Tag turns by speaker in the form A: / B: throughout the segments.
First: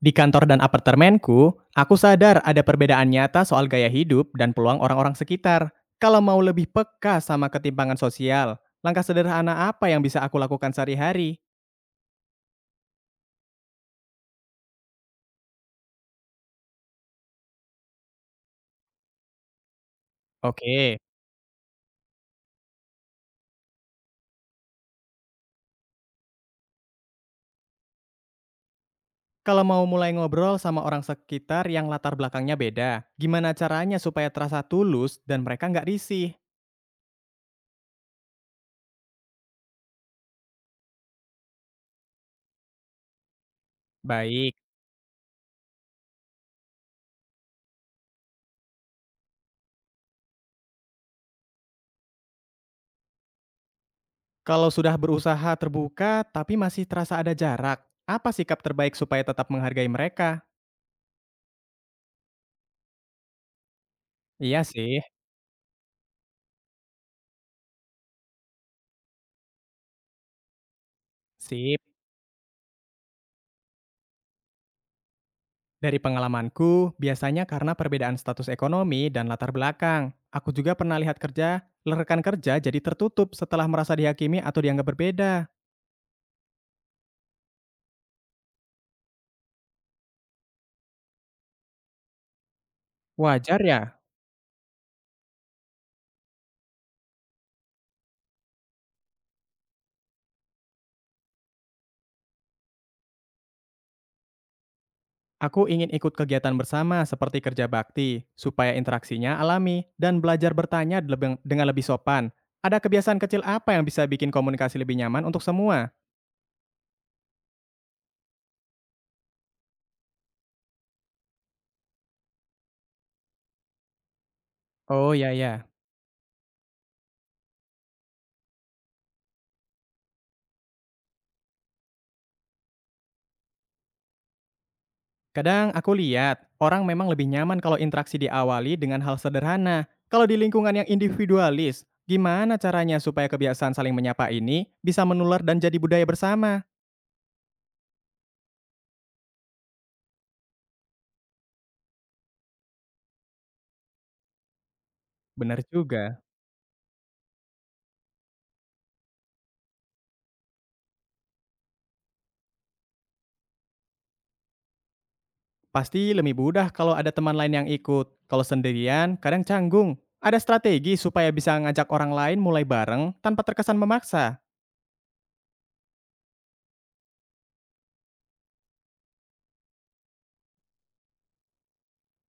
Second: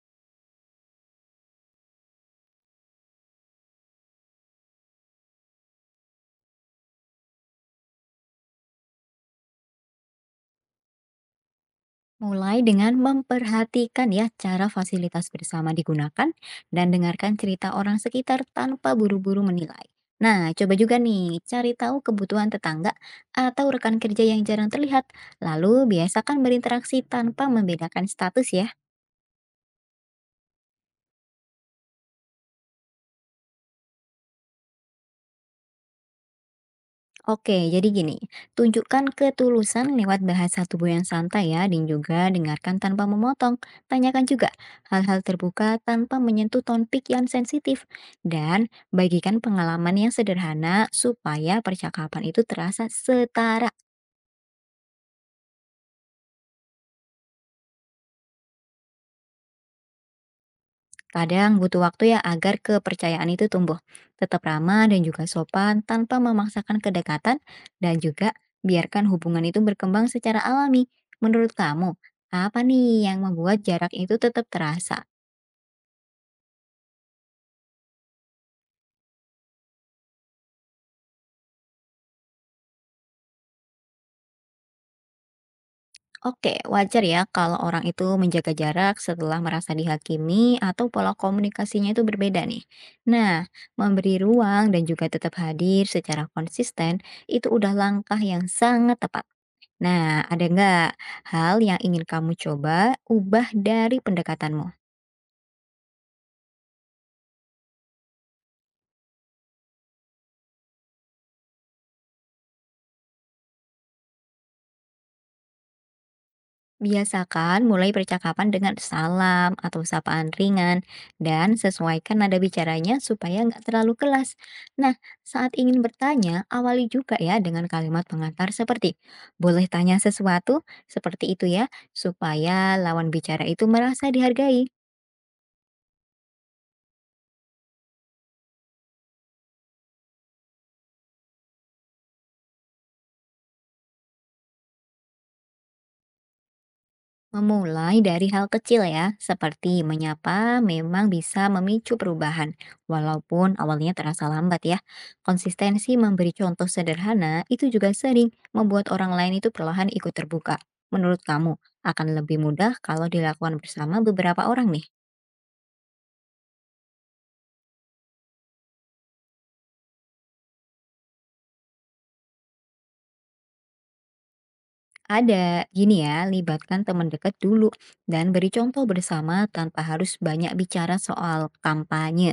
A: Di kantor dan apartemenku, aku sadar ada perbedaan nyata soal gaya hidup dan peluang orang-orang sekitar. Kalau mau lebih peka sama ketimpangan sosial, langkah sederhana apa yang bisa aku lakukan sehari-hari?
B: Mulai dengan memperhatikan ya cara fasilitas bersama digunakan dan dengarkan cerita orang sekitar tanpa buru-buru menilai. Nah, coba
A: Oke,
B: juga nih cari tahu kebutuhan tetangga atau rekan kerja yang jarang terlihat. Lalu biasakan berinteraksi tanpa membedakan status ya.
A: kalau mau mulai ngobrol sama orang sekitar yang latar belakangnya beda, gimana caranya supaya terasa tulus dan mereka nggak risih?
B: Oke, jadi gini, tunjukkan ketulusan lewat bahasa tubuh yang santai ya, dan juga dengarkan tanpa memotong. Tanyakan juga
A: Baik,
B: hal-hal terbuka tanpa menyentuh topik yang sensitif. Dan bagikan pengalaman yang sederhana supaya percakapan itu terasa setara.
A: kalau sudah berusaha terbuka tapi masih terasa ada jarak, apa sikap terbaik supaya tetap menghargai mereka?
B: Kadang butuh waktu ya agar kepercayaan itu tumbuh. Tetap
A: Iya
B: ramah
A: sih,
B: dan juga sopan tanpa memaksakan kedekatan dan juga biarkan hubungan itu berkembang secara alami. Menurut
A: sip.
B: kamu, apa nih yang membuat jarak itu tetap terasa?
A: Dari pengalamanku, biasanya karena perbedaan status ekonomi dan latar belakang. Aku juga pernah lihat rekan kerja jadi tertutup setelah merasa dihakimi atau dianggap berbeda.
B: Oke, wajar ya kalau orang itu menjaga jarak setelah merasa dihakimi atau pola komunikasinya itu berbeda nih. Nah,
A: Wajar ya,
B: memberi ruang dan juga tetap hadir secara konsisten itu udah langkah yang sangat tepat. Nah, ada nggak hal yang ingin kamu coba ubah dari pendekatanmu?
A: aku ingin ikut kegiatan bersama seperti kerja bakti, supaya interaksinya alami dan belajar dengan lebih sopan. Ada kebiasaan kecil apa yang bisa bikin komunikasi lebih nyaman untuk semua?
B: Biasakan mulai percakapan dengan salam atau sapaan ringan dan sesuaikan nada bicaranya supaya nggak terlalu kelas. Nah,
A: Oh ya
B: saat
A: ya,
B: ingin bertanya, awali juga ya dengan kalimat pengantar seperti boleh tanya sesuatu seperti itu ya, supaya lawan bicara itu merasa dihargai.
A: kadang aku lihat, orang memang lebih nyaman kalau interaksi diawali dengan hal sederhana. Kalau di lingkungan yang individualis, gimana caranya supaya kebiasaan saling menyapa ini bisa menular dan jadi budaya bersama?
B: Memulai dari hal kecil ya, seperti menyapa memang bisa memicu perubahan, walaupun awalnya terasa lambat ya.
A: Benar
B: Konsistensi
A: juga.
B: memberi contoh sederhana itu juga sering membuat orang lain itu perlahan ikut terbuka. Menurut kamu, akan lebih mudah kalau dilakukan bersama beberapa orang nih?
A: Pasti lebih mudah kalau ada teman lain yang ikut. Kalau sendirian, kadang canggung. Ada strategi supaya bisa ngajak orang lain mulai bareng tanpa terkesan memaksa.
B: Ada, gini ya, libatkan teman dekat dulu dan beri contoh bersama tanpa harus banyak bicara soal kampanye.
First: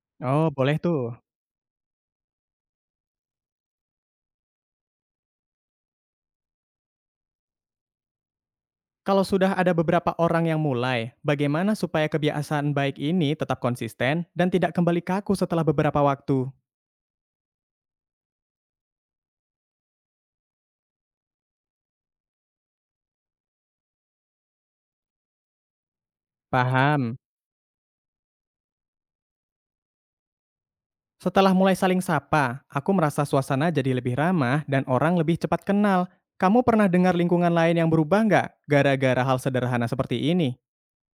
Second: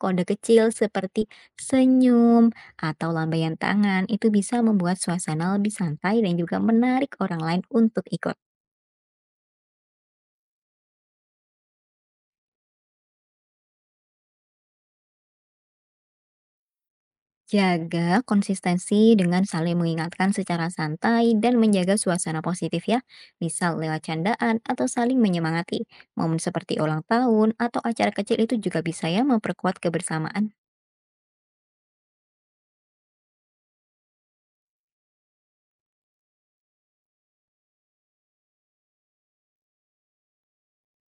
B: Kode
A: Oh,
B: kecil
A: boleh tuh.
B: seperti senyum atau lambaian tangan itu bisa membuat suasana lebih santai dan juga menarik orang lain untuk ikut.
A: Kalau sudah ada beberapa orang yang mulai, bagaimana supaya kebiasaan baik ini tetap konsisten dan tidak kembali kaku setelah beberapa waktu?
B: Jaga konsistensi dengan saling mengingatkan secara santai dan menjaga suasana positif ya, misal lewat candaan atau saling menyemangati. Momen seperti ulang
A: Paham.
B: tahun atau acara kecil itu juga bisa ya memperkuat kebersamaan.
A: Setelah mulai saling sapa, aku merasa suasana jadi lebih ramah dan orang lebih cepat kenal. Kamu pernah dengar lingkungan lain yang berubah nggak gara-gara hal sederhana seperti ini?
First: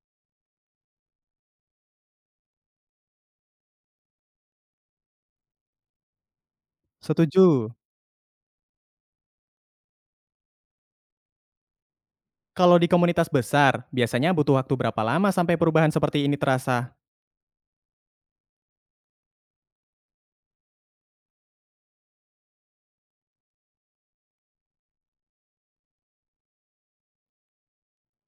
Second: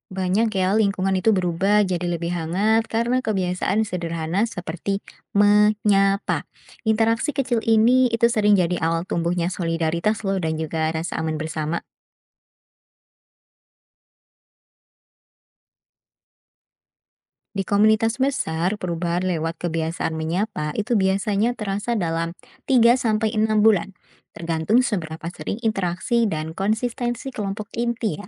B: Banyak ya, lingkungan itu berubah jadi lebih hangat karena kebiasaan sederhana seperti menyapa. Interaksi kecil
A: Setuju.
B: ini itu sering jadi awal tumbuhnya solidaritas loh dan juga rasa aman bersama.
A: Kalau di komunitas besar, biasanya butuh waktu berapa lama sampai perubahan seperti ini terasa?
B: Di komunitas besar, perubahan lewat kebiasaan menyapa itu biasanya terasa dalam 3 sampai 6 bulan, tergantung seberapa sering interaksi dan konsistensi kelompok inti ya.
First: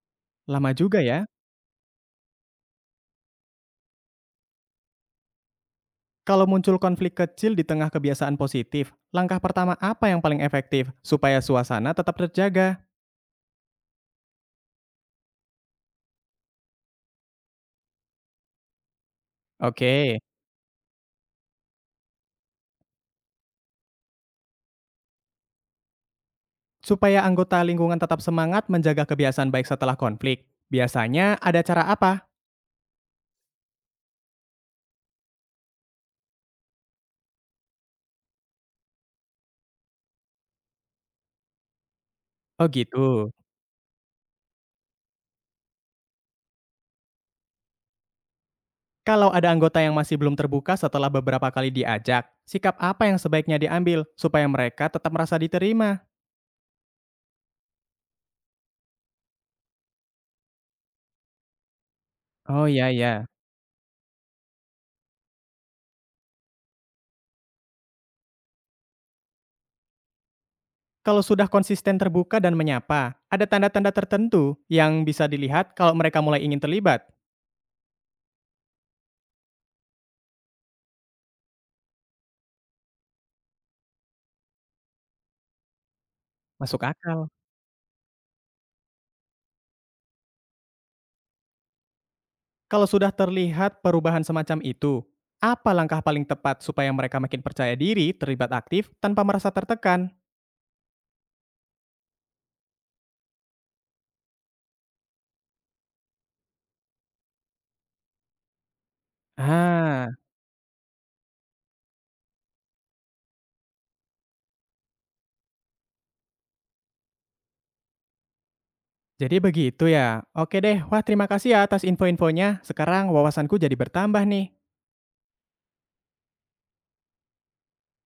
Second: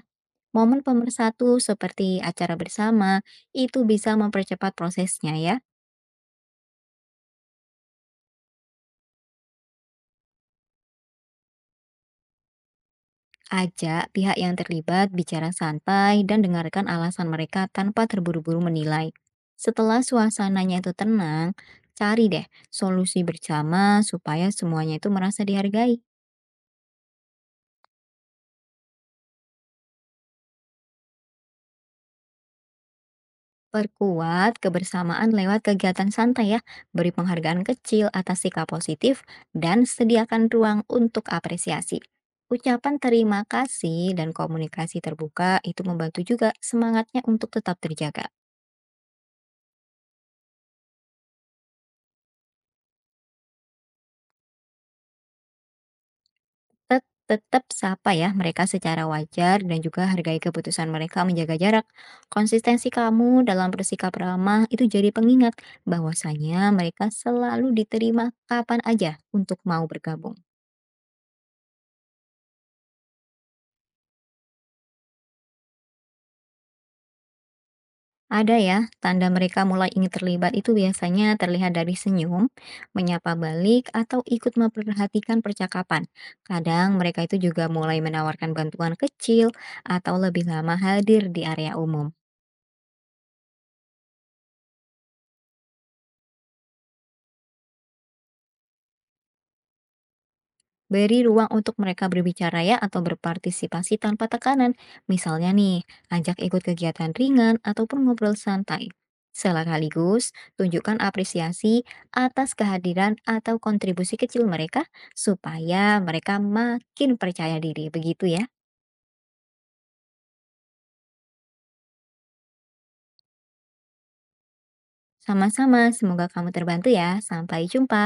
A: Lama
B: Momen
A: juga ya.
B: pemersatu seperti acara bersama itu bisa mempercepat prosesnya ya.
A: Kalau muncul konflik kecil di tengah kebiasaan positif, langkah pertama apa yang paling efektif supaya suasana tetap terjaga?
B: Ajak pihak yang terlibat bicara santai dan dengarkan alasan mereka tanpa terburu-buru menilai. Setelah
A: Oke,
B: suasananya itu tenang, cari deh solusi bersama supaya semuanya itu merasa dihargai.
A: supaya anggota lingkungan tetap semangat menjaga kebiasaan baik setelah konflik. Biasanya ada cara apa?
B: Perkuat kebersamaan lewat kegiatan santai ya, beri penghargaan kecil atas sikap positif dan sediakan ruang untuk apresiasi.
A: Oh
B: Ucapan
A: gitu.
B: terima kasih dan komunikasi terbuka itu membantu juga semangatnya untuk tetap terjaga.
A: Kalau ada anggota yang masih belum terbuka setelah beberapa kali diajak, sikap apa yang sebaiknya diambil supaya mereka tetap merasa diterima?
B: Tetap sapa ya mereka secara wajar dan juga hargai keputusan mereka menjaga jarak.
A: Oh
B: Konsistensi
A: iya ya.
B: kamu dalam bersikap ramah itu jadi pengingat bahwasanya mereka selalu diterima kapan aja untuk mau bergabung.
A: Kalau sudah konsisten terbuka dan menyapa, ada tanda-tanda tertentu yang bisa dilihat kalau mereka mulai ingin terlibat.
B: Ada ya, tanda mereka mulai ingin terlibat itu biasanya terlihat dari senyum, menyapa balik, atau ikut memperhatikan percakapan.
A: Masuk
B: Kadang mereka
A: akal.
B: itu juga mulai menawarkan bantuan kecil atau lebih lama hadir di area umum.
A: Kalau sudah terlihat perubahan semacam itu, apa langkah paling tepat supaya mereka makin percaya diri, terlibat aktif, tanpa merasa tertekan?
B: Beri ruang untuk mereka berbicara ya atau berpartisipasi tanpa tekanan. Misalnya nih, ajak ikut kegiatan ringan ataupun ngobrol santai.
A: Ah,
B: Sekaligus, tunjukkan apresiasi atas kehadiran atau kontribusi kecil mereka supaya mereka makin percaya diri. Begitu ya.
A: jadi begitu ya. Oke deh, wah terima kasih ya atas info-infonya. Sekarang wawasanku jadi bertambah nih.
B: Sama-sama, semoga kamu terbantu ya. Sampai jumpa.